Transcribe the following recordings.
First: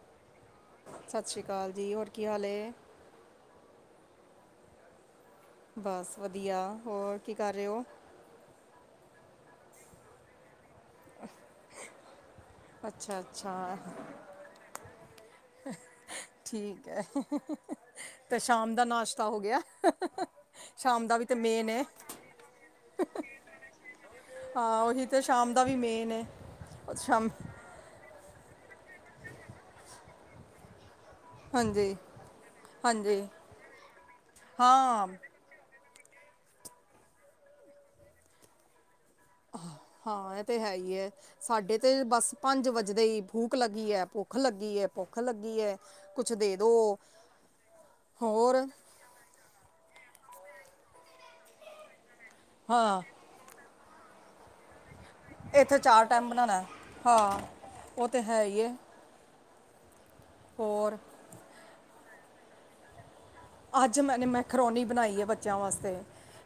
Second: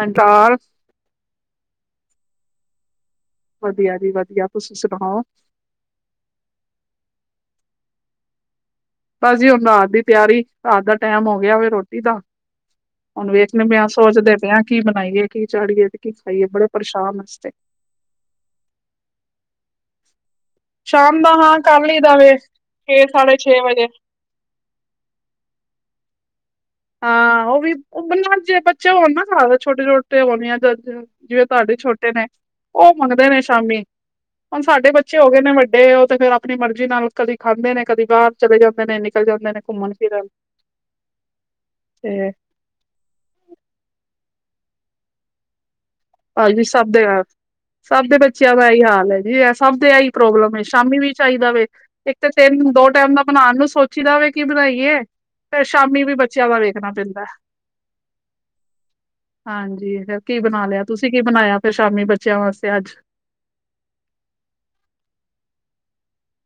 And ਦਾਲ ਸਤਿ ਸ਼੍ਰੀ ਅਕਾਲ ਜੀ ਹੋਰ ਕੀ ਹਾਲ ਏ ਵਧੀਆ ਜੀ ਵਧੀਆ ਤੁਸੀਂ ਸੁਣਾਓ ਬਸ ਵਧੀਆ ਹੋਰ ਕੀ ਕਰ ਰਹੇ ਹੋ ਬਸ ਜੀ ਹੁਣ ਰਾਤ ਦੀ ਤਿਆਰੀ ਰਾਤ ਦਾ ਟੈਮ ਹੋ ਗਿਆ ਵੇ ਰੋਟੀ ਦਾ ਅੱਛਾ ਹੁਣ ਅੱਛਾ ਵੇਖਦੇ ਪਏ ਆ ਸੋਚਦੇ ਪਏਆਂ ਕੀ ਬਣਾਈਏ ਕੀ ਚਾੜੀਏ ਤੇ ਕੀ ਖਾਈਏ ਬੜੇ ਪਰੇਸ਼ਾਨ ਅਸੀ ਤੇ ਅਤੇ ਸ਼ਾਮ ਦਾ ਨਾਸ਼ਤਾ ਹੋ ਗਿਆ ਸ਼ਾਮ ਵੀ ਦਾ ਤੇ ਹਾਂ ਮੇਨ ਹੈ ਕਰ ਲਈ ਦਾ ਵੇ ਛੇ ਸਾਢੇ ਛੇ ਵਜੇ ਹਾਂ ਉਹੀ ਤੇ ਸ਼ਾਮ ਦਾ ਵੀ ਮੇਨ ਏ ਹਾਂ ਉਹ ਵੀ ਨਾ ਜੇ ਬੱਚੇ ਹੋਣ ਨਾ ਘਰ ਛੋਟੇ ਛੋਟੇ ਹੋਣ ਆ ਜ ਜਿਵੇਂ ਤੁਹਾਡੇ ਹਾਂਜੀ ਛੋਟੇ ਨੇ ਉਹ ਹਾਂਜੀ ਮੰਗਦੇ ਨੇ ਸ਼ਾਮੀ ਹੁਣ ਸਾਡੇ ਹਾਂ ਬੱਚੇ ਹੋ ਗਏ ਨੇ ਵੱਡੇ ਉਹ ਤੇ ਫਿਰ ਆਪ ਆਪਣੀ ਮਰਜ਼ੀ ਨਾਲ ਕਦੀ ਖਾਂਦੇ ਨੇ ਕਦੀ ਬਾਹਰ ਚਲੇ ਜਾਂਦੇ ਨੇ ਨਿਕਲ ਜਾਂਦੇ ਨੇ ਘੁੰਮਣ ਫਿਰਨ ਏ ਤੇ ਹੈ ਹੀ ਸਾਡੇ ਤੇ ਬਸ ਪੰਜ ਵੱਜਦੇ ਹੀ ਭੂ ਭੁੱਖ ਲੱਗੀ ਹੈ ਭੁੱਖ ਲੱਗੀ ਹੈ ਭੁੱਖ ਲੱਗੀ ਹੈ ਕੁਛ ਹਾਂਜੀ ਦੋ ਸਭ ਦੇ ਐ ਸਭ ਦੇ ਬੱਚਿਆਂ ਹੋਰ ਦਾ ਇਹੀ ਹਾਲ ਹੈ ਜੀ ਐ ਸਭ ਦੇ ਐਹੀ ਪ੍ਰੋਬਲਮ ਏ ਸ਼ਾਮੀ ਵੀ ਚਾਈਦਾ ਵੇ ਇੱਕ ਤੇ ਤਿੰਨ ਦੋ ਹਾਂ ਟੈਮ ਦਾ ਬਣਾਣ ਨੂੰ ਸੋਚੀ ਦਾ ਹੋ ਵੇ ਕੀ ਬਣਾਈਏ ਫ ਇੱਥੇ ਸ਼ਾਮੀ ਚਾਰ ਵੀ ਟਾਈਮ ਬੱਚਿਆਂ ਦਾ ਬਣਾਉਣਾ ਵੇਖਣਾ ਪੈਂਦਾ ਹਾਂ ਉਹ ਤੇ ਹੈ ਹੀ ਹੈ ਹਾਂਜੀ ਫਿਰ ਕੀ ਬਣਾ ਲਿਆ ਹੋਰ ਤੁਸੀਂ ਕੀ ਬਣਾਇਆ ਫਿਰ ਸ਼ਾਮੀ ਬੱਚਿਆਂ ਵਾਸਤੇ ਅੱਜ ਅੱਜ ਮੈਂਨੇ ਮੈਕਰੋਨੀ ਬਣਾਈ ਏ ਬੱਚਿਆਂ ਵਾਸਤੇ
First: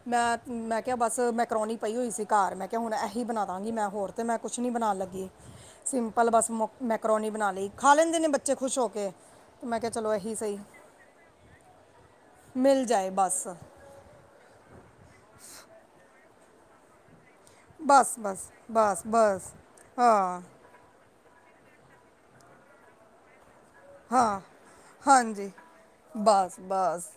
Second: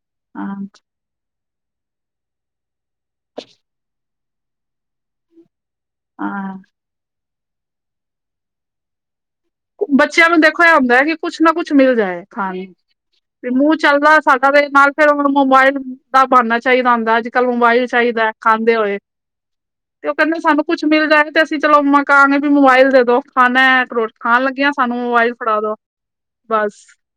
ਮੈਂ ਹਾਂ ਮੈਂ ਕਿਹਾ ਬਸ ਮੈਕਰੋਨੀ ਪਈ ਹੋਈ ਸੀ ਘਰ, ਮੈਂ ਕਿਹਾ ਹੁਣ ਇਹੀ ਬਣਾ ਦਾਂਗੀ, ਮੈਂ ਹੋਰ ਤੇ ਮੈਂ ਕੁਛ ਨੀ ਬਣਾਉਣ ਲੱਗੀ। ਸਿੰਪਲ ਬਸ ਹਾਂ ਮੁ ਮੈਕਰੋਨੀ ਬਣਾ ਲਈ, ਖਾ ਲੈਂਦੇ ਨੇ ਬੱਚੇ ਖੁਸ਼ ਹੋ ਕੇ। ਤੇ ਮੈਂ ਕਿਹਾ ਚਲੋ ਬੱਚਿਆਂ ਇਹੀ ਨੂੰ ਸਹੀ ਦੇਖੋ ਇਹ ਹੁੰਦਾ ਹੈ ਕਿ ਕੁਛ ਨਾ ਕੁਛ ਮਿਲ ਜਾਏ, ਖਾਣ ਨੂੰ, ਮਿਲ ਜਾਏ ਬਸ ਤੇ ਮੂੰਹ। ਚੱਲਦਾ ਸਾਡਾ ਤੇ ਨਾਲ ਫਿਰ ਹੁਣ ਮੋਬਾਇਲ ਦਾ ਬਣਨਾ ਚਾਹੀਦਾ ਹੁੰਦਾ। ਕੱਲ ਨੂੰ ਬਾਈ ਬਸ ਚਾਹੀਦਾ ਬਸ ਖਾਂਦੇ ਹੋਏ, ਬਸ ਬਸ ਤੇ ਉਹ ਹਾਂ ਕਹਿੰਦੇ ਸਾਨੂੰ। ਕੁਛ ਮਿਲ ਜਾਏ ਤੇ ਅਸੀਂ ਚਲੋ ਮਕਾਂਗੇ ਵੀ ਮੋਬਾਈਲ ਦੇ ਦੋ ਖਾਣਾ ਹੈ। ਹਾਂ, ਹਾਂਜੀ, ਬਸ, ਬਸ।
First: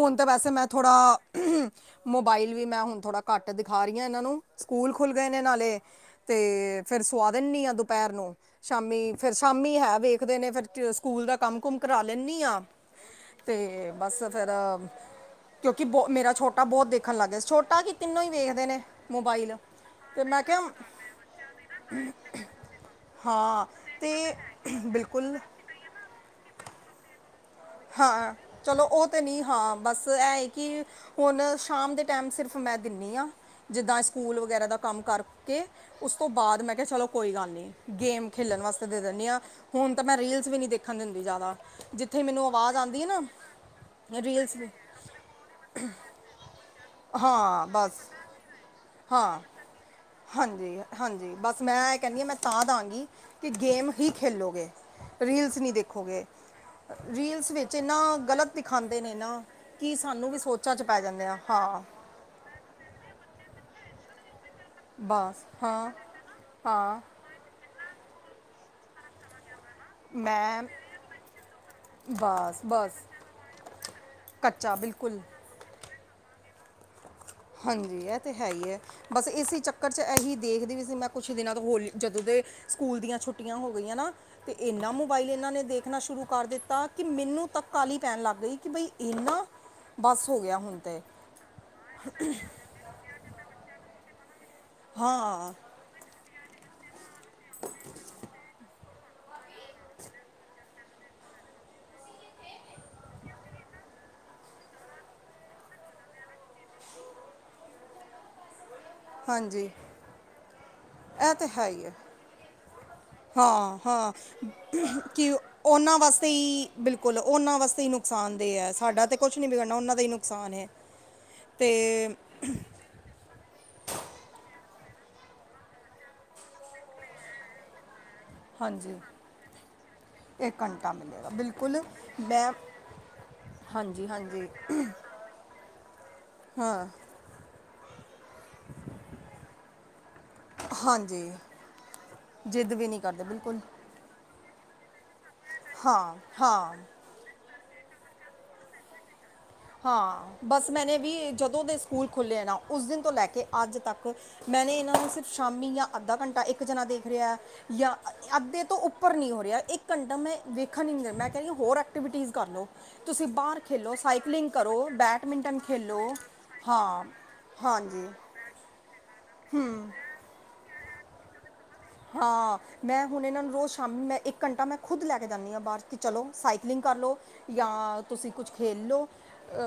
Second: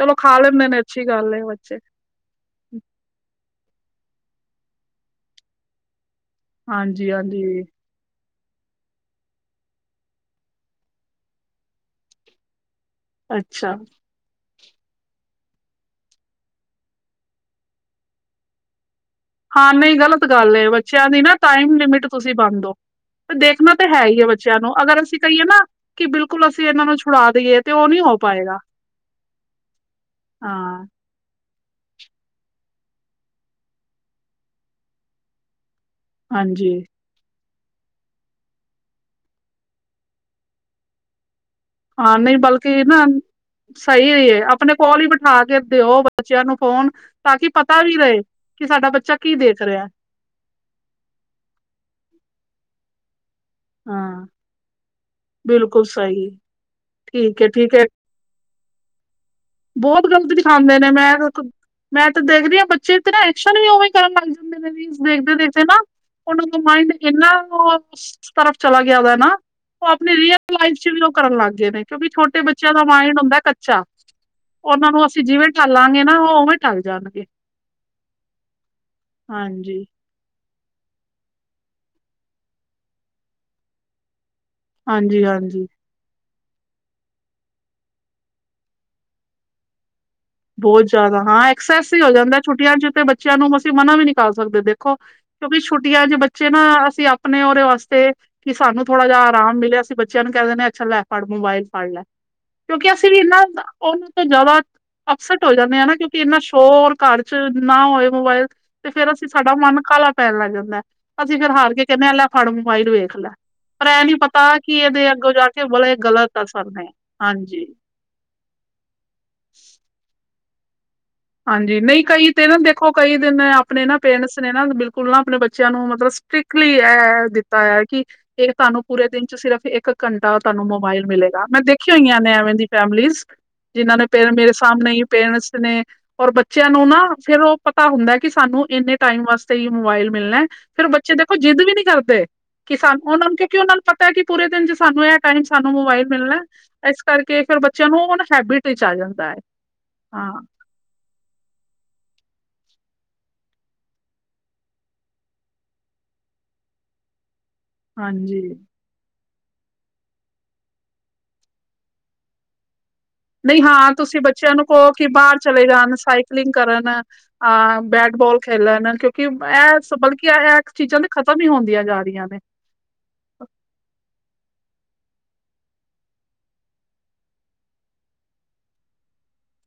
ਚਲੋ ਤਾਂ ਖਾ ਵੈਸੇ ਮੈਂ ਲੈਂਦੇ ਨੇ ਅੱਛੀ ਥੋੜ੍ਹਾ। ਗੱਲ ਏ ਬੱਚੇ। ਮੋਬਾਈਲ ਵੀ ਮੈਂ ਹੁਣ ਥੋੜ੍ਹਾ ਘੱਟ ਦਿਖਾ ਰਹੀ ਹਾਂ ਇਹਨਾਂ ਨੂੰ, ਸਕੂਲ ਖੁੱਲ੍ਹ ਗਏ ਨੇ ਨਾਲੇ। ਅਤੇ ਫਿਰ ਸੁਆ ਹਾਂਜੀ-ਹਾਂਜੀ ਦਿੰਦੀ ਹਾਂ ਦੁਪਹਿਰ ਨੂੰ, ਸ਼ਾਮੀ ਫਿਰ ਸ਼ਾਮੀ ਹੈ ਵੇਖਦੇ ਨੇ ਫਿਰ। ਸਕੂਲ ਦਾ ਕੰਮ ਕੁਮ ਕਰਾ ਲੈਂਦੀ ਆ ਅੱਛਾ ਤੇ ਬਸ ਫਿਰਿਰ ਕਿਉਂਕਿ ਬ ਮੇਰਾ ਛੋਟਾ ਬਹੁਤ ਦੇਖਣ ਲੱਗ ਗਿਆ ਛੋਟਾ ਕੀ ਤਿੰਨੋ ਹੀ ਵੇਖਦੇ ਨੇ। ਮੋਬਾਈਲ ਹਾਂ ਨਹੀਂ ਤੇ ਗ਼ਲਤ ਮੈਂ ਗੱਲ ਕਿਹਾ ਹੈ ਬੱਚਿਆਂ ਦੀ ਨਾ ਟਾਈਮ ਲਿਮਿਟ ਤੁਸੀਂ ਬਣਦੋ ਤੇ ਹਾਂ ਦੇਖਣਾ ਤਾਂ ਹੈ ਤੇ ਹੀ ਹੈ ਬੱਚਿਆਂ ਨੂੰ ਅਗਰ ਅਸੀਂ ਬਿਲਕੁਲ ਕਹੀਏ ਨਾ ਕਿ ਬਿਲਕੁਲ ਅਸੀਂ ਇਹਨਾਂ ਨੂੰ ਛੁਡਾ ਦੇਈਏ। ਤੇ ਓ ਨੀ ਹੋ ਹਾਂ, ਪਾਏਗਾ ਚਲੋ ਉਹ ਤੇ ਨਹੀਂ ਹਾਂ ਬਸ ਇਹ ਏ ਕਿ ਹਾਂ ਹੁਣ ਸ਼ਾਮ ਦੇ ਟਾਈਮ ਸਿਰਫ ਮੈਂ ਦਿੰਦੀ ਹਾਂ। ਜਿੱਦਾਂ ਸਕੂਲ ਵਗੈਰਾ ਦਾ ਕੰਮ ਕਰਕੇ। ਉਸ ਤੋਂ ਬਾਅਦ ਹਾਂਜੀ ਮੈਂ ਕਿਹਾ ਚਲੋ। ਕੋਈ ਗੱਲ ਨਹੀਂ ਗੇਮ ਖੇਡਣ ਵਾਸਤੇ ਦੇ ਦਿੰਦੀ ਹਾਂ, ਹੁਣ ਤਾਂ ਮੈਂ ਰੀਲਸ ਵੀ ਨਹੀਂ ਦੇਖਣ ਦਿੰਦੀ ਜ਼ਿਆਦਾ। ਹਾਂ ਜਿੱਥੇ ਨਹੀਂ ਮੈਨੂੰ ਬਲਕ ਆਵਾਜ਼ ਆਉਂਦੀ ਹੈ ਨਾ। ਸਹੀ ਹੈ, ਰੀਲਸ ਵੀ ਆਪਣੇ ਕੋਲ ਹੀ ਬਿਠਾ ਕੇ ਦਿਓ, ਬੱਚਿਆਂ ਨੂੰ ਫੋਨ ਤਾਂ ਕਿ ਹਾਂ ਪਤਾ ਵੀ ਬਸ ਰਹੇ। ਕਿ ਸਾਡਾ ਬੱਚਾ ਕੀ ਹਾਂ ਦੇਖ ਰਿਹਾ। ਹਾਂਜੀ, ਹਾਂਜੀ ਬਸ ਮੈਂ ਇਹ ਕਹਿੰਦੀ ਹਾਂ ਮੈਂ ਤਾਂ ਦਵਾਂਗੀ। ਕਿ ਗੇਮ ਹੀ ਹਾਂ ਖੇਲੋਗੇ ਰੀਲਸ ਨਹੀਂ ਬਿਲਕੁਲ ਦੇਖੋਗੇ। ਸਈ ਠੀਕ ਰੀਲਸ ਵਿੱਚ ਏ-ਠੀਕ ਏ ਇਹਨਾਂ ਗ਼ਲਤ ਦਿਖਾਉਂਦੇ ਨੇ ਨਾ। ਕਿ ਬਹੁਤ ਸਾਨੂੰ ਗ਼ਲਤ ਵੀ ਸੋਚਾਂ ਦਿਖਾਉਂਦੇ 'ਚ ਨੇ ਪੈ ਮੈਂ ਜਾਂਦੇ ਆ ਹਾਂ ਮੈਂ ਤਾਂ ਦੇਖਦੀ ਹਾਂ ਬੱਚੇ ਤੇ ਨਾ ਐਕਸ਼ਨ ਵੀ ਉਵੇਂ ਕਰਨ ਲੱਗ। ਮੇ ਵੀ ਦੇਖਦੇ ਬਸ ਦੇਖਦੇ ਨਾ ਹਾਂ ਉਹਨਾਂ ਦਾ ਮਾਇੰਡ ਹਾਂ ਕਿੰਨਾ ਉਹ। ਤਰਫ ਚਲਾ ਗਿਆ ਵ ਨਾ। ਉਹ ਆਪਣੀ ਰੀਅਲ ਮੈਂ ਲਾਈਫ ਚ ਵੀ, ਉਹ ਕਰਨ ਲੱਗ ਗਏ ਨੇ, ਕਿਉਂਕਿ ਛੋਟੇ ਬਸ ਬੱਚਿਆਂ ਦਾ ਬਸ ਮਾਇੰਡ ਹੁੰਦਾ ਕੱਚਾ। ਕੱਚਾ ਉਹਨਾਂ ਨੂੰ ਬਿਲਕੁਲ ਅਸੀਂ ਜਿਵੇਂ ਢੱਲਾਂਗੇ ਨਾ ਉਹ ਉਵੇਂ ਢੱਲ ਜਾਣਗੇ। ਹਾਂਜੀ ਇਹ ਤੇ ਹੈ। ਹੀ ਹੈ। ਬਸ ਇਸੇ ਹਾਂਜੀ ਚੱਕਰ ਚ ਇਹੀ। ਦੇਖਦੀ ਵੀ ਸੀ ਮੈਂ ਕੁਛ ਦਿਨਾਂ ਤੋਂ ਹੋਲੀ ਜਦੋਂ ਦੇ ਸਕੂਲ ਦੀਆਂ ਛੁੱਟੀਆਂ ਹੋ ਗਈਆਂ ਨਾ। ਤੇ ਇਨਾ ਹਾਂਜੀ ਮੋਬਾਈਲ ਇਹਨਾਂ ਨੇ ਹਾਂਜੀ ਦੇ। ਦੇਖਣਾ ਸ਼ੁਰੂ ਕਰ ਦਿੱਤਾ ਕਿ ਮੈਨੂੰ ਤਾਂ ਕਾਹਲੀ ਪੈਣ ਲੱਗ ਗਈ ਕਿ ਬਈ ਇਹਨਾ। ਬਸ ਹੋ ਗਿਆ ਹੁਣ ਤਾਂ। ਬਸ ਐਸਾ ਹੀ ਹੋ ਜਾਂਦਾ ਛੁੱਟੀਆਂ ਚ ਤੇ ਬੱਚਿਆਂ ਨੂੰ ਅਸੀਂ ਮਨਾ ਵੀ ਨਹੀਂ ਕਰ ਸਕਦੇ ਦੇਖੋ ਹਾਂ ਕਿਉਂਕਿ ਛੁ। ਛੁਟਿਆ ਜੇ ਬੱਚੇ ਨਾ ਅਸੀਂ ਆਪਣੇ ਉਹਦੇ ਵਾਸਤੇ ਕਿ ਸਾਨੂੰ ਥੋੜਾ ਜਿਹਾ ਆਰਾਮ ਮਿਲਿਆ ਅਸੀਂ ਬੱਚੇ। ਨ ਕਹਿ ਦਿੰਦੇ ਅੱਛਾ ਲੈ ਫੜ ਮੋਬਾਈਲ ਫੜ ਲੈ ਕਿਉਂਕਿ ਅਸੀਂ ਵੀ ਇਨਾ ਉਹਨਾਂ ਤੋਂ ਜਿਆਦਾ। ਅਪਸੈਟ ਹੋ ਜਾਂਦੇ ਆ ਨਾ, ਕਿਉਂਕਿ ਇੰਨਾ ਸ਼ੋਰ ਘਰ ਚ ਨਾ ਹੋਇ। ਮੋਬਾਇਲ ਤੇ ਫੇਰ ਅਸੀਂ ਸਾਡਾ ਹਾਂਜੀ ਮਨ ਕਾਲਾ ਪੈਣ ਲੱਗ ਜਾਂਦਾ ਹੈ। ਇਹ ਅਸੀਂ ਤੇ ਫੇਰ ਹੈ ਹਾਰ ਹੀ ਕੇ ਹੈ ਕਹਿੰਦੇ ਹਾਂ ਲੈ। ਫੜ ਮੋਬਾਇਲ ਨੂੰ ਵੇਖ ਲੈ ਹਾਂ ਪਰ ਇਹ ਹਾਂ ਨੀ ਪਤਾ ਕਿ ਇਹਦੇ ਕਿ ਅੱਗੋਂ ਜਾ ਕੇ ਬੜੇ ਉਹਨਾਂ ਵਾਸਤੇ ਗਲਤ ਅਸਰ ਹੀ ਨੇ। ਬਿਲਕੁਲ ਉਹਨਾਂ ਹਾਂਜੀ ਵਾਸਤੇ ਹੀ ਨੁਕਸਾਨਦੇਹ ਹੈ। ਸਾਡਾ ਤੇ ਕੁਛ ਨੀ ਵਿਗੜਨਾ ਉਹਨਾਂ ਦਾ ਹੀ ਨੁਕਸਾਨ ਹੈ। ਹਾਂਜੀ ਨਹੀਂ ਅਤੇ ਕਈ ਤੇ ਨਾ ਦੇਖ। ਦੇਖੋ ਕਈ ਦਿਨ ਆਪਣੇ ਨਾ ਪੇਰੈਂਟਸ ਨੇ ਨਾ ਬਿਲਕੁਲ ਨਾ ਆਪਣੇ ਬੱਚਿਆਂ ਨੂੰ ਮਤਲਬ ਸਟ੍ਰਿਕਟਲੀ ਇਹ ਦਿੱਤਾ। ਹੋਇਆ ਕੀ? ਫੇਰ ਤਾਨੂੰ ਹਾਂਜੀ ਪੂਰੇ ਦਿਨ ਚ ਸਿਰਫ ਏਕ ਘੰਟਾ ਇੱਕ ਤਾਨੂੰ ਘੰਟਾ ਮੋਬਾਇਲ ਮਿਲੇਗਾ। ਮੈਂ ਬਿਲਕੁਲ ਦੇਖੀਆਂ ਹੋਈਆਂ ਨੇ ਮੈਂ ਐਂਂਵੇਂਦੀ ਫੈਮਲੀਸ। ਜਿਨ੍ਹਾਂ ਨੇ ਹਾਂਜੀ ਪੇਰ ਹਾਂਜੀ ਮੇਰੇ ਸਾਮਨੇ ਈ ਪੇਰੈਂਟਸ ਨੇ ਔਰ ਬੱਚੇਆਂ ਹਾਂ ਨੂੰ ਨਾ ਫੇਰ ਓ। ਪਤਾ ਹੁੰਦਾ ਐਕਿ ਸਾਨੂੰ ਏਨੇ ਟਾਈਮ ਵਾਸਤੇ ਈ ਮੋਬਾਇਲ ਮਿਲਨਾ ਐ ਫੇਰ ਬੱਚੇ ਹਾਂਜੀ ਦੇਖੋ ਜਿੱਦ ਵੀ ਨੀ ਕਰਦੇ। ਜਿੱਦ ਕਿ ਵੀ ਨਹੀਂ ਸਾਨੂੰ ਕਰਦੇ ਓਨਾਂ ਨੂੰ ਕਿਉਂਕਿ ਬਿਲਕੁਲ ਓਨਾਨੂੰ ਪਤਾ ਐਕਿ ਪੂਰੇ ਦਿਨ ਚ ਸਾਨੂੰ ਐ ਟਾਈਮ ਸਾਨੂੰ ਮੋਬਾਈਲ ਹਾਂ ਮਿਲਣੈ ਹਾਂ ਏਸ ਕਰਕੇ ਫੇਰ ਬੱਚੇਆਂ ਨੂੰ ਓਨਾ ਹੈਬਿਟ ਇਚ ਆ ਜਾਂਦਾ ਏ। ਹਾਂ। ਬਸ ਮੈਨੇ ਵੀ ਜਦੋਂ ਦੇ ਸਕੂਲ ਖੁਲੇ ਐਨਾ ਉਸ ਦਿਨ ਤੋਂ ਲੈ ਕੇ ਅੱਜ ਤੱਕ ਮੈਨੇ ਏਨਾਂ ਨੂੰ ਸਿਰਫ ਸ਼ਾਮੀ ਯਾਂ ਅੱਧਾ ਘੰਟਾ ਇੱਕ ਜਨਾ ਦੇਖ ਰੇਆ ਐ ਯਾਂ ਹਾਂਜੀ ਅੱਧੇ ਤੋਂ ਉੱਪ ਉਪਰ ਨੀ ਹੋ ਰੇਆ ਇੱਕ ਘੰਟਾ। ਮੈਂ ਵੇਖਨ ਈ ਨੀ ਦੇ, ਮੈਂ ਕੈ ਰੀ ਹੋਰ ਐਕਟੀਵਿਟੀਜ਼ ਕਰ ਲਓ। ਤੁਸੀ ਬਾਰ ਖੇਲੋ ਸਾਈਕ ਬੱਚੇਆਂ ਨੂੰ ਕੋ ਕਿ ਬਾਰ ਚਲੇ ਜਾਨ ਸਾਈਕਲਿੰਗ ਕਰਨ ਹਾਂ ਅ ਹਾਂਜੀ ਬੈਟਬੋਲ ਬੋਲ ਖੇਲਨ। ਕਓਂਕਿ ਐ ਬਲਕਿ ਐ ਚੀਜਾਂ ਤੇ ਖਤਮ ਈ ਹੋਂਦੀਆਂ ਹਾਂ। ਮੈਂ ਹੁਨ ਏਨਾਂ ਨੂੰ ਰੋਜ਼ ਸ਼ਾਮੀ ਮੈਂ ਇੱਕ ਘੰਟਾ ਮੈਂ ਖੁਦ ਲੈ ਕੇ ਜਾਨੀ ਆਂ ਬਾਰ ਕਿ ਚਲੋ ਸਾਈਕਲਿੰਗ ਕਰ ਲੋ। ਯਾਂ ਤੁਸੀ ਕੁਛ ਖੇਲ ਲਓ।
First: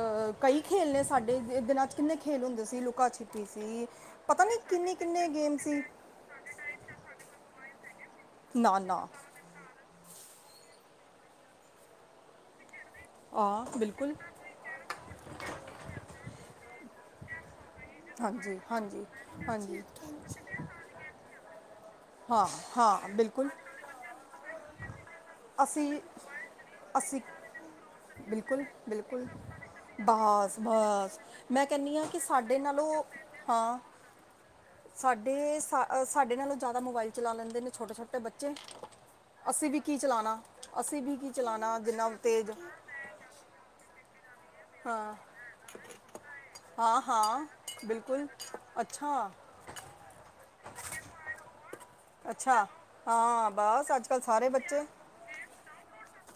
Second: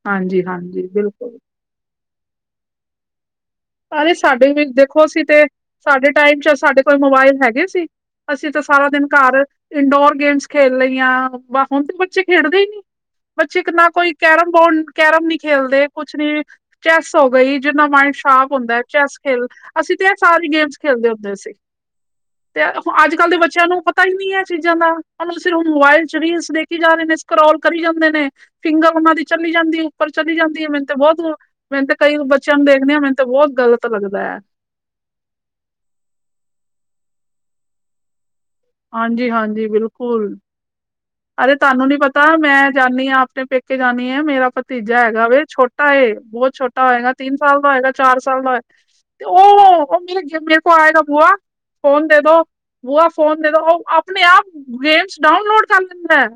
ਹਾਂਜੀ ਕਈ ਹਾਂਜੀ ਖੇਡ ਨੇ ਬਿਲਕੁਲ ਸਾਡੇ ਦਿਨਾਂ ਚ ਕਿੰਨੇ ਖੇਲ ਹੁੰਦੇ ਸੀ। ਲੁਕਾ ਛਿਪੀ ਸੀ। ਅਰੇ ਪਤਾ ਸਾਡੇ ਨੀ ਵੀ ਕਿੰਨੇ ਦੇਖੋ ਅਸੀਂ ਕਿੰਨੇ ਤੇ ਗੇਮ ਸੀ। ਸਾਡੇ ਟਾਈਮ ਚ ਸਾਡੇ ਕੋਲ ਮੋਬਾਇਲ ਹੈਗੇ ਸੀ। ਅਸੀ ਤੇ ਨਾ ਸਾਰਾ ਦਿਨ ਨਾ ਘਰ ਇੰਡੋਰ ਗੇਮਸ ਖੇਲ ਲਈਆਂ। ਵ ਹੁਣ ਤੇ ਬੱਚੇ ਖੇਡਦੇ ਈ ਨੀ ਬੱਚੇ ਆ ਨਾ ਕੋਈ ਬਿਲਕੁਲ ਕੈਰਮ ਬੋਡ ਕੈਰਮ ਨੀ ਖੇਲਦੇ ਕੁਛ ਨੀ। ਚੈਸ ਹੋ ਗਈ ਜਿਨਾਲ ਮਾਈਂਡ ਸਾ਼ਪ ਹਾਂਜੀ ਹੁੰਦਾ ਐ। ਹਾਂਜੀ ਚੈਸ ਖੇਲ ਹਾਂਜੀ ਅਸੀ ਤੇ ਐ ਸਾਰੀ ਗੇਮਸ ਖੇਲਦੇ ਹੁੰਦੇ ਸੀ। ਹਾਂ ਤੇ ਹੁ ਹਾਂ ਅੱਜ ਕੱਲ ਦੇ ਬਿਲਕੁਲ ਬੱਚੇਆਂ ਨੂੰ ਪਤਾ ਈ ਨੀ ਐ ਚੀਜਾਂ ਦਾ। ਸਿਰਫ ਅਸੀਂ ਮੋਬਾਇਲ ਚ ਰੀਲਸ ਦੇਖੀ ਜਾ ਰੇ ਨੇ। ਅਸੀਂ ਸਕਰੋਲ ਕਰੀ ਜਾਂਦੇ ਨੇ, ਬਿਲਕੁਲ ਫਿੰਗਰ ਓਨਾਂ ਦੀ ਬਿਲਕੁਲ ਚਲੀ ਜਾਂਦੀ ਪਰ ਚਲੀ ਬਸ ਜਾਂਦੀ ਏ। ਮੈਨੂੰ ਤੇ ਬਸ ਬੋਤ ਮੈਂ ਮੈਨੂੰ ਤੇ ਕਹਿੰਨੀ ਆ ਕਈ ਕਿ ਬੱਚੇਆਂ ਸਾਡੇ ਨੂੰ ਦੇਖਨੇ ਆਂ ਨਾਲੋਂ ਮੈਨੂੰ ਤੇ ਬੋਤ ਹਾਂ ਗਲਤ ਲੱਗਦਾ ਐ। ਸਾਡੇ ਸਾ ਸਾਡੇ ਨਾਲੋਂ ਜਾਦਾ ਮੋਬਾਇਲ ਚਲਾ ਲੈਂਦੇ ਨੇ ਛੋਟੇ-ਛੋਟੇ ਬੱਚੇ। ਹਾਂਜੀ ਹਾਂਜੀ ਅਸੀਂ ਵੀ ਕੀ ਬਿਲਕੁਲ। ਚਲਾਣਾ ਅਸੀਂ ਵੀ ਕੀ ਅਰੇ ਚਲਾਣਾ ਤਾਨੂੰ ਨੀ ਜਿੰਨਾ ਪਤਾ ਤੇਜ਼ ਮੈਂ ਜਾਨੀ ਆਂ ਅਪਨੇ ਪੇਕੇ ਜਾਨੀ ਆਂ ਮੇਰਾ ਪਤ ਤੀਜਾ ਹੈਗਾ ਵੇ। ਛੋਟਾ ਏ ਬੋਤ ਛੋਟਾ ਹਾਂ ਹੋਏਗਾ ਤਿੰਨ ਹਾਂ ਸਾਲ ਦਾ ਹੋਏਗਾ ਚਾਰ ਬਿਲਕੁਲ ਸਾਲ ਦਾ ਹੋਏ। ਤੇ ਅੱਛਾ ਓ, ਓ ਮੇ ਮੇਰੇ ਕੋਲ ਆਏਗਾ ਬੂਆ ਫੋਨ ਦੇ ਦੋ, ਅੱਛਾ ਬੂਆ ਫੋਨ ਹਾਂ ਓ ਬਸ ਅੱਜ ਕੱਲ ਅਪਨੇ ਆਪ ਸਾਰੇ ਬੱਚੇ ਗੇਮਸ ਡਾਊਨਲੋਡ ਕਰ ਲੇਂਦਾ ਐ।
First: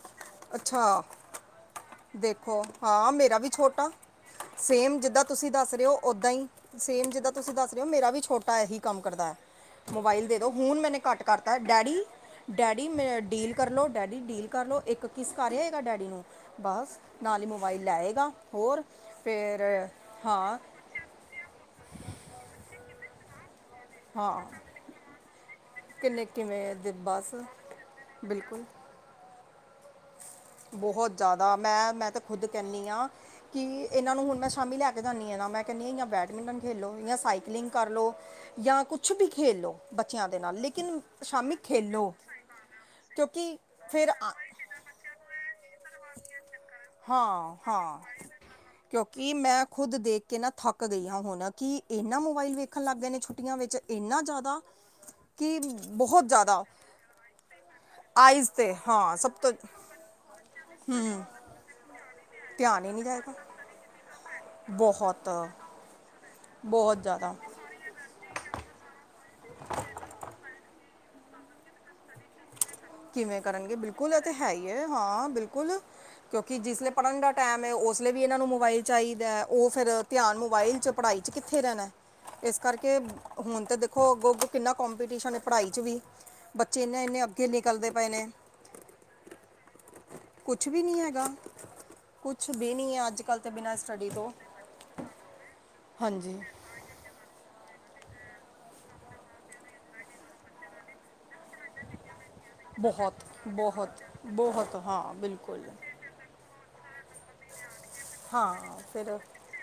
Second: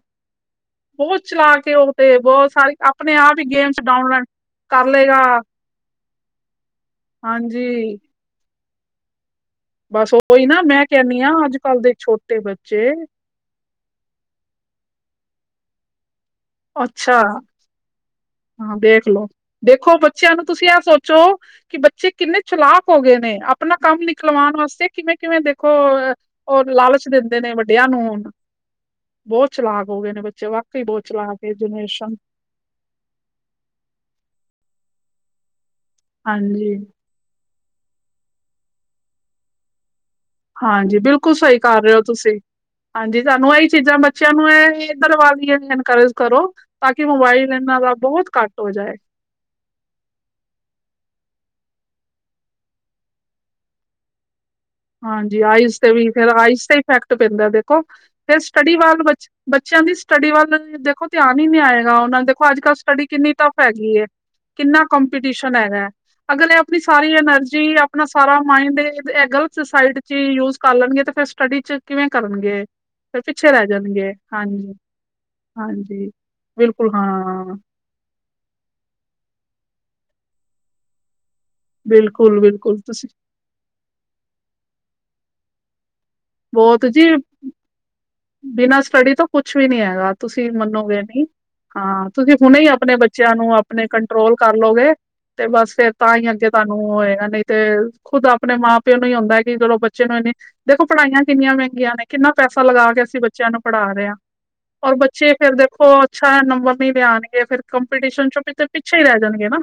ਅੱਛਾ ਬੋਤ ਚਲਾਕੇ ਓ ਤੇ ਬੋਤ ਦੇਖੋ ਸਾਰੀ ਹਾਂ ਆਪਨੇ ਮੇਰਾ ਆਪ ਈ ਵੀ ਗੇਮਸ ਛੋਟਾ ਡਾਊਨਲ ਸੇਮ ਜਿੱਦਾਂ ਤੁਸੀ ਦੱਸ ਰੇ ਓ ਓਦਾਂ ਹੀ ਸੇਮ ਜਿੱਦਾਂ ਤੁਸੀ ਹਾਂਜੀ ਦੱਸ ਰੇ ਓ ਮੇਰਾ ਵੀ ਛੋਟਾ ਏਹੀ ਕੰਮ ਕਰਦਾ ਐ। ਬਸ ਮੋਬਾਈਲ ਦੇ ਉਹੀ ਦੋ। ਨਾ ਹੁਨ ਮੈਂ ਮੈਨੇ ਕਹਿੰਦੀ ਘੱਟ ਹਾਂ ਕਰਤਾ ਅੱਜ ਐ। ਕੱਲ ਦੇ ਡੈਡੀ ਛੋਟੇ ਡੈਡੀ ਬੱਚੇ ਮੈ ਡੀਲ ਕਰ ਲਉ ਡੈਡੀ ਡੀਲ ਕਰ ਲਉ। ਏਕ ਕਿਸ ਕਰ ਆਏਗਾ ਡੈਡੀ ਨੂੰ ਬਸ ਅੱਛਾ ਨਾਲ ਈ ਮੋਬਾਈਲ ਲੈਏਗਾ। ਹਾਂ ਦੇਖਲੋ। ਦੇਖੋ ਬੱਚੇਆਂ ਨੂੰ ਤੁਸੀ ਐ ਸੋਚ ਚੋ ਕਿ ਬੱਚੇ ਕਿੰਨੇ ਚਲਾਕ ਹੋ ਗਏ ਨੇ। ਅਪਨਾ ਕੰਮ ਹਾਂ ਨਿਕਲਵਾਨ ਵਾਸਤੇ ਕਿਵੇਂ ਕਿਵੇਂ ਦੇਖੋ ਓ ਕਿੰਨੇ ਓ ਕਿਵੇਂ ਦੇ ਲਾਲਚ ਬਸ ਦੇਂਦੇ ਨੇ ਵੱਡੇਆਂ ਨੂੰ ਹੁਨ। ਬਿਲਕੁਲ। ਬੋਤ ਚਲਾਕ ਹੋਗੇ। ਬੋਹਤ ਜਾਦਾ ਮੈਂ ਮੈਂ ਤੇ ਖੁਦ ਕੇਨੀ ਆਂ। ਕਿ ਏਨਾਂ ਨੂੰ ਹੁਨ ਮੈਂ ਸ਼ਾਮੀ ਲੈ ਕੇ ਜਾਂਨੀ ਆਂ ਨਾ। ਮੈਂ ਕੇਨੀ ਆਂ ਯਾਂ ਬੈਡਮਿੰਟਨ ਹਾਂਜੀ ਖੇਲ ਲੋ ਯਾਂ ਸਾਈਕ ਕਲਿੰਗ ਕਰ ਲੋ ਯਾਂ ਕੁਛ ਵੀ ਖੇਲ ਲੋ। ਹਾਂਜੀ। ਬਿਲਕੁਲ ਸਈ ਕਰ ਰਏ ਓ ਤੁਸੀ। ਹਾਂਜੀ। ਸਾਨੂੰ ਕਿਉਂਕਿ ਐਈ ਚੀਜਾਂ ਫਿਰ ਬੱਚੇਆਂ ਆ- ਨੂੰ ਐ ਏਦਰ ਵਲ ਈ ਐਨਕਰੇਜ ਕਰੋ ਤਾਂ ਕਿ ਮੋਬਾਇਲ ਏਨਾਂ ਦਾ ਬੋਹਤ ਘੱਟ ਹੋ ਜਾਏ। ਕਿ ਮੈਂ ਖੁਦ ਦੇਖ ਕੇ ਨਾ ਥੱਕ ਗਈ ਆਂ ਹੁਨ ਕਿ ਏਨਾਂ ਮੋਬਾਇਲ ਵੇਖਣ ਲੱਗ ਗਏ ਨੇ ਛੁੱਟੀਆਂ ਵਿੱਚ। ਏਨਾ ਜਾਦਾ। ਹਾਂਜੀ ਆਈਸ ਤੇ ਵੀ ਫੇਰ ਆਈਸ ਤੇ ਇਫੈਕਟ ਪੈਂਦਾ ਦੇਖੋ। ਫਿਰ ਆਈਜ਼ ਤੇ ਸਟੱਡੀ ਵੱਲ ਬ ਹਾਂ ਸਭ ਤੋਂ ਬੱਚੇਆਂ ਦੀ ਸਟੱਡੀ ਵੱਲ ਦੇਖੋ ਧਿਆਨ ਈ ਨੀ ਆਏਗਾ ਓਨਾਂ ਦੇ ਅੱਜ-ਕੱਲ ਧਿਆਨ ਹੀ ਨਹੀਂ ਸਟੱਡੀ ਕਿੰਨੀ ਜਾਏਗਾ ਟੱਫ ਹੈਗੀ ਏ ਕਿੰਨਾ ਬਹੁਤ ਕੰਪੀਟੀਸ਼ਨ ਹੈਗਾ। ਅਗਲੇ ਆਪਨੀ ਬਹੁਤ ਸਾਰੀ ਜ਼ਿਆਦਾ ਐਨਰਜੀ ਆਪਨਾ ਸਾਰਾ ਮਾਇੰਡ ਏ-ਏ ਗੱਲ ਸੁਸਾਈਡ ਚ ਯੂਜ ਕਰ ਲੈਨਗੇ ਤੇ ਫੇਰ ਸਟੱਡੀ ਚ ਕਿਵੇਂ ਕਰਨਗੇ? ਫਿਰ ਕਿਵੇਂ ਪਿੱਛੇ ਰਹਿ ਕਰਨਗੇ ਬਿਲਕੁਲ ਜਾਣਗੇ ਏ ਤੇ ਹੈ ਈ ਹਾਂਜੀ ਐ ਹਾਂ ਬਿਲਕੁਲ ਹਾਂਜੀ ਕਿਓਂਕਿ ਜਿਸ ਵੇਲੇ ਬਿਲਕੁਲ ਪੜਨ ਦਾ ਹਾਂ ਟੈਮ ਐ ਓਸ ਵੇਲੇ ਵੀ ਏਨਾਂ ਨੂੰ ਮੋਬਾਈਲ ਚਾਈਦਾ ਓ ਫੇਰ ਧਿਆਨ ਮੋਬਾਈਲ ਚ ਪੜਾਈ ਚ ਕਿੱਥੇ ਰੈਨਾ, ਬਿਲਕੁਲ ਏਸ ਬਿਲਕੁਲ ਕਰਕੇ ਤੁਸੀਂ ਹੁਨ ਤੇ ਦੇਖੋ ਅੱਗੋਂ-ਅੱਗੋਂ ਕਿੰਨਾ ਕੋਂਪੀਟੀਸ਼ਨ ਐ ਪੜ੍ਹਾਈ ਚ ਵੀ, ਬੱਚੇ ਬਹੁਤ ਜੀ ਏਨੇ-ਏਨੇ ਅੱਗੇ ਦੇ ਤੇ ਪਏ ਨੇ। ਬਿਨਾਂ ਸਟੱਡੀ ਤੋਂ ਕੁਛ ਵੀ ਨੀ ਹੈਗਾ। ਤੁਸੀਂ ਕੁਝ ਵੀ ਨਹੀਂ ਮੰਨੋਗੇ ਨੀ ਹੈਗਾ ਹਾਂ ਤੁਸੀਂ ਕੁਝ ਹੁਨੇ ਈ ਵੀ ਨਹੀਂ ਆਪਨੇ ਹੈ ਅੱਜ ਬੱਚਿਆਂ ਕੱਲ ਤੇ ਨੂੰ ਬਿਨਾਂ ਆਪਨੇ ਸਟੱਡੀ ਤੋਂ ਕੰਟਰੋਲ ਕਰ ਲੋਗੇ ਤੇ ਬਸ ਫੇਰ ਤਾਂਈ ਹਾਂਜੀ ਅੱਗੇ ਤਾਨੂੰ ਨੂੰ ਏਨਾਂ ਨਈਂ ਤੇ ਖੁਦ ਆਪਨੇ ਮਾਂ-ਪਿਓ ਨੂੰ ਈ ਹੁੰਦਾ ਕੇ ਚਲੋ ਬੱਚੇ ਨੂੰ ਏਨੀ ਦੇਖੋ ਪੜਾਈਆਂ ਕਿੰਨੀਆਂ ਮੈਂਗੀਆਂ ਨੇ ਕਿੰਨਾ ਪੈਸਾ ਲਗਾ ਕੇ ਅਸੀਂ ਬਹੁਤ ਬੱਚਿਆਂ ਨੂੰ ਪੜਾ ਬਹੁਤ ਰਏ ਆਂ ਬਹੁਤ ਔਰ ਹਾਂ ਬੱਚੇ ਫੇਰ ਬਿਲਕੁਲ ਦੇਖੋ ਛਾਇਆ ਨੰਬਰ ਨੀ ਲਿਆਨਗੇ ਤੇ ਫਿਰ ਕੰਪੀਟੀਸ਼ਨ ਹਾਂ ਚ ਪਿੱਛੇ ਈ ਰੈ ਫਿਰ ਜਾਨਗੇ ਨਾ।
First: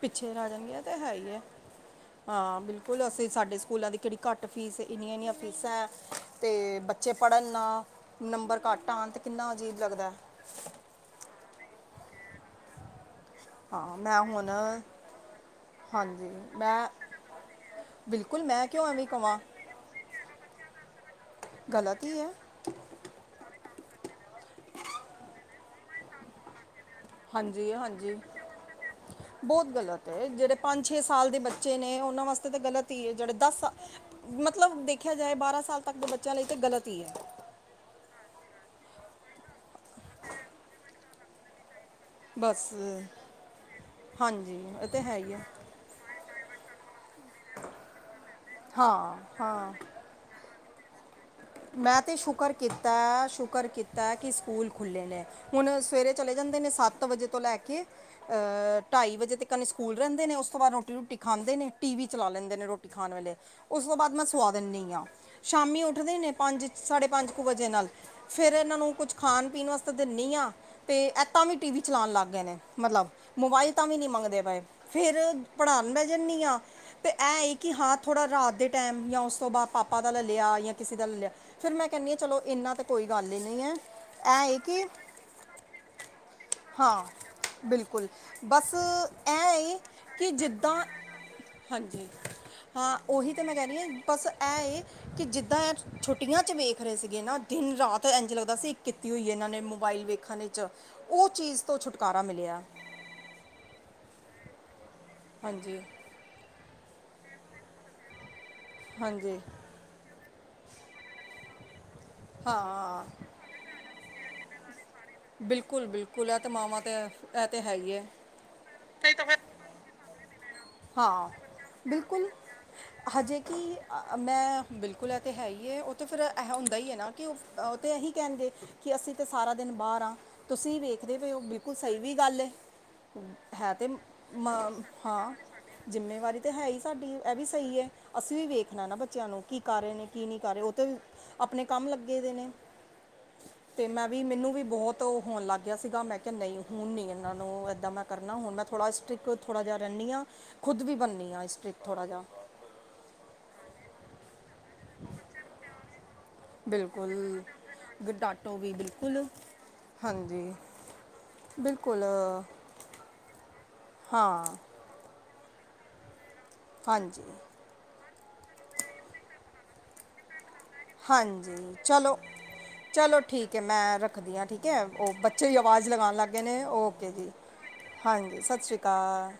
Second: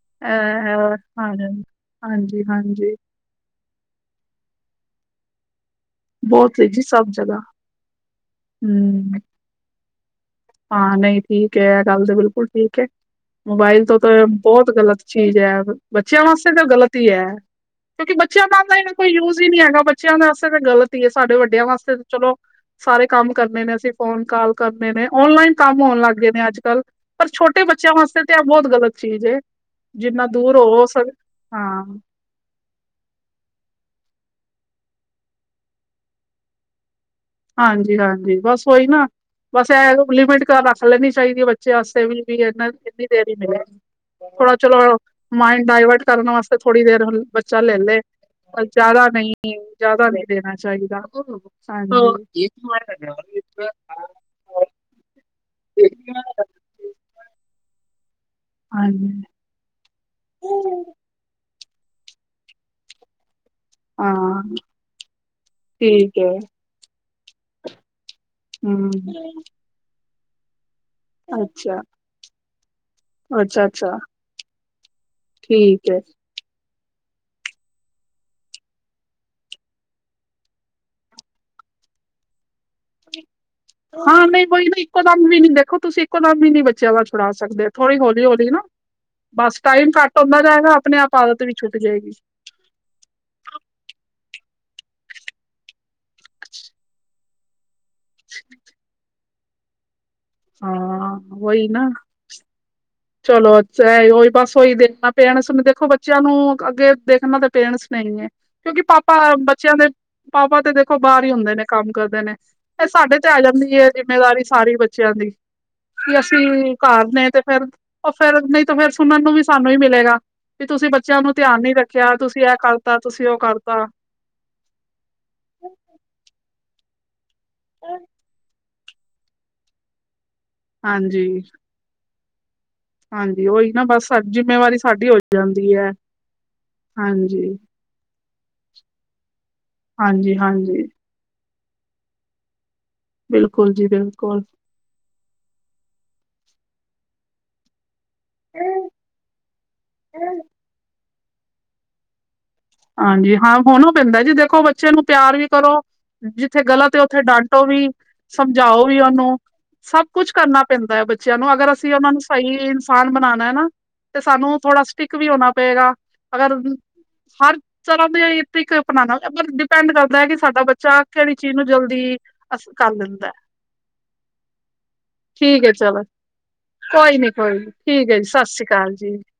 ਪਿੱਛੇ ਰੈ ਜਾਨਗੀਆਂ ਏ ਅ ਤੇ ਹੈਈ ਐ ਹਾਂਜੀ ਹਾਂਜੀ ਹਾਂ ਹਾਂਜੀ ਬਿਲਕੁਲ ਅਸੀਂ ਸਾਡੇ ਸ ਸਕੂਲਾਂ ਦੀ ਕੇੜੀ ਘੱਟ ਫੀਸ ਇੰਨੀਆਂ-ਇੰਨੀਆਂ ਫੀਸਾਂ ਐਂ। ਬਹੁਤ ਤੇ ਜੀ ਸਭ ਬੱਚੇ ਜਗ੍ਹਾ ਪੜਨ ਨਾ ਨੰਬਰ ਘੱਟ ਆਨ ਹਮ ਤੇ ਕਿੰਨਾ ਅਜੀਬ ਲੱਗਦਾ। ਹਾਂ ਨਈਂ ਠੀਕ ਐ ਗੱਲ ਤੇ ਬਿਲਕੁਲ ਠੀਕ ਐ। ਮੋਬਾਇਲ ਹਾਂ ਤੋਂ ਤਾਂ ਮੈਂ ਹੁਣ ਬੋਤ ਗ਼ਲਤ ਚੀਜ਼ ਐ, ਬੱਚਿਆਂ ਹਾਂਜੀ ਵਾਸਤੇ ਤਾਂ ਮੈਂ ਗ਼ਲਤ ਈ ਐ। ਕਿਓਂਕਿ ਬਿਲਕੁਲ ਬੱਚਿਆਂ ਦਾ ਮੈਂ ਤਾਂ ਕਿਉਂ ਏਨਾ ਐਵੇਂ ਕੋਈ ਕਵਾਂ ਯੂਜ ਈ ਨੀ ਹੈਗਾ ਬੱਚਿਆਂ ਵਾਸਤੇ ਤਾਂ ਗ਼ਲਤ ਈ ਐ ਸਾਡੇ ਵੱਡਿਆਂ ਵਾਸਤੇ ਤੇ ਗਲਤ ਹੀ ਹੈ ਚਲੋ ਸਾਰੇ ਕੰਮ ਕਰਨੇ ਨੇ ਅਸੀਂ ਫੋਨ ਕਾਲ ਕਰਨੇ ਨੇ ਓਨਲਾਈਨ ਕੰਮ ਹੋਨ ਲਾਗੇ ਨੇ ਅੱਜ-ਕੱਲ ਪਰ ਛੋਟੇ ਹਾਂਜੀ ਬੱਚੇਆਂ ਹਾਂਜੀ ਵਾਸਤੇ ਤੇ ਐ ਬੋਤ ਗ਼ਲਤ ਚੀਜ਼ ਐ, ਬਹੁਤ ਗਲਤ ਹੈ ਜਿੰਨਾ ਦੂਰ ਜਿਹੜੇ ਹੋਵੋ ਸਾਲ ਦੇ ਬੱਚੇ ਨੇ ਓਨਾਂ ਵਾਸਤੇ ਤਾਂ ਗਲਤ ਤੀ ਏ ਜੇੜੇ ਦਸ ਸਾਲ ਮਤਲਬ ਦੇਖੇਆ ਜਾਏ ਬਾਰਾਂ ਸਾਲ ਤੱਕ ਦੇ ਬੱਚੇਆਂ ਲਈ ਤਾਂ ਗਲਤ ਈ ਐ। ਹਾਂਜੀ-ਹਾਂਜੀ ਬਸ ਓਈ ਨਾ ਬਸ ਐ ਲਿਮਟ ਰੱਖ ਲੈਨੀ ਚਾਈਦੀ ਐ ਬੱਚੇ ਵਾਸਤੇ ਵੀ। ਵੀ ਬਸ ਓਨਾ ਕਿੰਨੀ ਦੇਰ ਈ ਮਿਲਿਆ। ਥੋੜਾ ਹਾਂਜੀ ਇਹ ਚਲੋ ਤਾਂ ਹੈ ਹੀ ਹੈ ਮਾਇੰਡ ਡਾਇਵਰਟ ਕਰਨ ਵਾਸਤੇ ਥੋੜੀ ਦੇਰ ਬੱਚਾ ਲੈ ਲੇ। ਬਸ ਹਾਂ ਜਾਦਾ ਨਈ ਹਾਂ ਜਾਦਾ ਨਈ ਦੇਨਾ ਚਾਈਦਾ [unintelligible] ਮੈਂ ਤੇ ਹਾਂਜੀ। ਸ਼ੁਕਰ ਕੀਤਾ ਹਾਂਜੀ ਸ਼ੁਕਰ ਕੀਤਾ ਕੀ ਸਕੂਲ ਖੁੱਲੇ ਨੇ, ਹੁਨ ਸਵੇਰੇ ਚਲੇ ਜਾਂਦੇ ਨੇ ਸੱਤ ਵਜੇ ਤੋਂ ਲੈ ਕੇ ਅਹ ਢਾਈ ਵਜੇ ਤੱਕ ਕਨ ਸਕੂਲ ਰੈਂਦੇ ਨੇ ਉਸ ਤੋਂ ਬਾਦ ਰੋਟੀ ਰੂਟੀ ਖਾਂਦੇ ਨੇ ਟੀ ਵੀ ਚਲਾ ਲੈਂਦੇ ਨੇ ਰੋਟੀ ਖਾਨ ਵੇਲੇ। ਉਸ ਤੋਂ ਬਾਦ ਮੈਂ ਹਾਂ ਸੁਆ ਦਿੰਨੀ ਆਂ, ਸ਼ਾਮੀ ਉੱਠਦੇ ਠੀਕ ਹੈ ਨੇ ਪੰਜ ਸਾਢੇ ਪੰਜ ਕੁ ਵਜੇ ਨਾਲ ਫੇਰ ਏਨਾਂ ਹਮ ਨੂੰ ਕੁਝ ਖਾਨ ਪੀਨ ਵਾਸ ਦਿੰਨੀ ਆ ਤੇ ਐ ਤਾਂ ਵੀ ਟੀ ਵੀ ਅੱਛਾ ਚਲਾਨ ਲੱਗ ਗਏ ਨੇ ਮਤਲਬ ਅੱਛਾ ਮੋਬਾਈਲ ਤਾਂ ਵੀ ਅੱਛਾ ਨੀ ਮੰਗਦੇ ਪਏ ਫੇਰ ਠੀਕ ਪੜਾਨ ਹੈ ਬੈ ਜੇ ਦਿੰਨੀ ਆਂ ਤੇ ਐ ਕੀ ਹਾਂ ਥੋੜਾ ਰਾਤ ਦੇ ਟੈਮ ਜਾਂ ਉਸ ਤੋਂ ਬਾਦ ਪਾਪਾ ਦਾ ਲੈ ਲੇਆ ਜਾਂ ਕਿਸੀ ਦਾ ਲੱ ਲੇਆ, ਫੇਰ ਮੈਂ ਕੈਨੀ ਆਂ ਚਲੋ ਇੰਨਾਂ ਤਾਂ ਕੋਈ ਗੱਲ ਈ ਨਈਂ ਐ। ਹਾਂ ਨਈਂ ਕੋਈ ਨੀ ਇੱਕੋ ਦਮ ਵੀ ਨੀ ਦੇਖੋ ਤੁਸੀਂ ਇੱਕੋ ਦਮ ਵੀ ਨੀ ਬੱਚਿਆਂ ਦਾ ਹਾਂ ਛੁਡਾ ਸਕਦੇ ਥੋੜੀ ਬਿਲਕੁਲ ਹੌਲੀ-ਹੌਲੀ ਨਾ ਬਸ ਬਸ ਇਹ ਏ ਟਾਈਮ ਘੱਟ ਕਿ ਹੁੰਦਾ ਜਾਏਗਾ ਜਿੱਦਾਂ ਆਪਨੇ ਆਪ ਆਦਤ ਵੀ ਛੁਟ ਹਾਂਜੀ ਜਾਏਗੀ। ਹਾਂ ਓਹੀ ਤਾਂ ਮੈਂ ਕੈ ਰਈ ਆਂ ਬਸ ਐ ਏ ਕੇ ਜਿੱਦਾਂ ਐ ਛੁੱਟੀਆਂ ਚ ਵੇਖ ਰਏ ਸੀਗੇ ਨਾ ਦਿਨ ਰਾਤ ਐਂਜ ਲੱਗਦਾ ਸੀ ਇਕ ਕੀਤੀ ਹੋਈ ਐ ਏਨਾਂ ਨੇ ਮੋਬਾਇਲ ਵੇਖ ਖਾਨੇ ਚ, ਹਾਂ ਓ ਚੀਜ਼ ਵਹੀ ਤੋਂ ਨਾ ਛੁਟਕਾਰਾ ਮਿਲਿਆ। ਚਲੋ ਅੱਛਾ ਓਹੀ ਬਸ ਓਈ ਵੇਖਣਾ ਪੇਆ ਨਾ ਸੁਣ ਹਾਂਜੀ ਦੇਖੋ ਬ ਬੱਚਿਆਂ ਨੂੰ ਅੱਗੇ ਦੇਖਣਾ ਤਾਂ ਪੇਰੈਂਟਸ ਨੇ ਹੀਂ ਐ, ਕਿਉਂਕਿ ਪਾਪਾ ਹਾਂਜੀ ਬੱਚਿਆਂ ਦੇ ਪਾਪਾ ਤੇ ਦੇਖੋ ਬਾਰ ਈ ਹੁੰਦੇ ਨੇ ਕੰਮ ਕਰਦੇ ਨੇ, ਏਹ ਹਾਂ ਸਾਡੇ ਤੇ ਆ ਜਾਂਦੀ ਏ ਜਿੰਮੇਵਾਰੀ ਸਾਰੀ ਬੱਚਿਆਂ ਦੀ। ਬਿਲਕੁਲ ਵੀ ਬਿਲਕੁਲ ਇਹ ਤੇ ਅਸੀਂ ਮਾਵਾਂ ਤੇ ਘਰ ਨੇ ਤੇ ਇਹ ਫੇਰ ਹੈ ਹੀ ਹੈ ਓ ਫੇਰ ਨਈ ਤਾਂ ਫੇਰ ਨਹੀਂ ਸੁਣਨ ਨੂੰ ਫਿਰ ਵੀ ਸਾਨੂੰ ਈ ਮਿਲੇਗਾ। ਵੀ ਤੁਸੀਂ ਬੱਚੇਆਂ ਹਾਂ ਨੂੰ ਧਿਆਨ ਨੀ ਰੱਖੇਆ, ਬਿਲਕੁਲ ਤੁਸੀਂ ਐ ਕਾਰਤਾ ਤੁਸੀਂ ਓ ਹਜੇ ਕਿ ਕਾਰਤਾ। ਮੈਂ ਬਿਲਕੁਲ ਐ ਤੇ ਹੈਈ ਏ ਓ ਤੇ ਫੇਰ ਐਹ ਹੁੰਦਾ ਈ ਐਨਾ ਕਿ ਓ-ਓ ਤੇ ਏਹੀ ਕੈਹਣਗੇ। ਕਿ ਅਸੀਂ ਤਾਂ ਸਾਰਾ ਦਿਨ ਬਾਰ ਆਂ, ਤੁਸੀਂ ਵੇਖਦੇ ਹਾਂਜੀ ਪਏ ਓ ਬਿਲਕੁਲ ਸਈ ਵੀ ਗੱਲ ਏ। ਹਾਂਜੀ ਹੈ ਉਹੀ ਨਾ ਤੇ ਮ ਬਸ ਸਾ- ਜਿੰਮੇਵਾਰੀ ਸਾਡੀ ਹੋ ਹਾਂ ਜਾਂਦੀ ਹੈ ਜਿੰਮੇਵਾਰੀ ਤਾਂ ਹੈ ਈ ਸਾਡੀ, ਐ ਵੀ ਹਾਂਜੀ ਸਹੀ ਐ ਅਸੀਂ ਵੀ ਵੇਖਣਾ ਨਾ ਬੱਚਿਆਂ ਨੂੰ ਕੀ ਕਰ ਰਏ ਨੇ ਕੀ ਹਾਂਜੀ ਨੀ ਕਰ ਰਏ ਓਤੇ ਹਾਂਜੀ ਆਪਣੇ ਕੰਮ ਲੱਗੇ ਦੇ ਨੇ। ਬਿਲਕੁਲ ਤੇ ਜੀ ਮੈਂ ਵੀ ਬਿਲਕੁਲ ਮੈਨੂੰ ਵੀ ਬਹੁਤ ਹੋਣ ਲੱਗ ਗੇਆ ਸੀਗਾ, ਮੈਂ ਕੇਆ ਨਈ ਹੁਣ ਨੀ ਐਹਨਾਂ ਨੂੰ ਏਦਾਂ ਮੈਂ। ਕਰਨਾ ਹੁਣ ਮੈਂ ਥੋੜਾ ਸਟਿ੍ਕ ਥੋੜਾ ਜੇਹਾ ਰੈਨੀ ਆਂ ਖੁਦ ਵੀ ਬੰਨੀ ਆ ਸਟ੍ਰਿਕ ਥੋੜਾ ਜੇਹਾ। ਹਾਂਜੀ ਹਾਂ ਹੋਨੋ ਪੈਂਦਾ ਜੀ ਦੇਖੋ ਬੱਚੇ ਨੂੰ ਪਆਰ ਵੀ ਕਰੋ। ਜਿੱਥੇ ਗਲਤ ਏ ਓੱਥੇ ਬਿਲਕੁਲ ਡਾਂਟੋ ਵੀ, ਗਡਾਟੋ ਸਮਝਾਓ ਵੀ ਬਿਲਕੁਲ ਓੱਨੂੰ। ਸਭ ਕੁਝ ਹਾਂਜੀ ਕਰਨਾ ਪੈਂਦੈ ਬੱਚਿਆਂ ਨੂੰ, ਅਗਰ ਅਸੀਂ ਬਿਲਕੁਲ ਓਹਨਾਂ ਨੂੰ ਸਈ। ਸਾਨ ਬਣਾਣੈ ਨਾ ਤੇ ਹਾਂ ਸਾਨੂੰ ਥੋੜਾ ਸਟਿਕ ਵੀ ਹੋਣਾ ਪਏਗਾ, ਅਗਰ ਹਾਂਜੀ। ਚਲੋ ਬਈ ਏਹੀ ਤਰੀਕਾ ਅਪਣਾ ਨੇ ਮਤਲਬ ਡਿਪੈਂਡ ਕਰਦਾ ਕਿ ਸਾਡਾ ਬਚ ਚਾਅ ਕੇਹੜੀ ਚੀਜ਼ ਨੂੰ ਹਾਂਜੀ ਜਲਦੀ ਚਲੋ ਅਸਤ ਕਰ ਚਲੋ ਦਿੰਦਾ? ਠੀਕ ਹੈ ਮੈਂ ਰੱਖਦੀ ਹਾਂ ਠੀਕ ਹੈ ਉਹ ਬੱਚੇ ਹੀ ਠੀਕ ਐ ਆਵਾਜ਼ ਚਲੋ, ਲਗਾਉਣ ਲੱਗ ਗਏ ਨੇ ਓਕੇ ਕੋਈ ਨੀ ਜੀ ਕੋਈ ਨੀ, ਠੀਕ ਐ ਜੀ ਹਾਂਜੀ ਸਸ ਸਤਿ ਸ਼੍ਰੀ ਕਾਲ ਜੀ। ਅਕਾਲ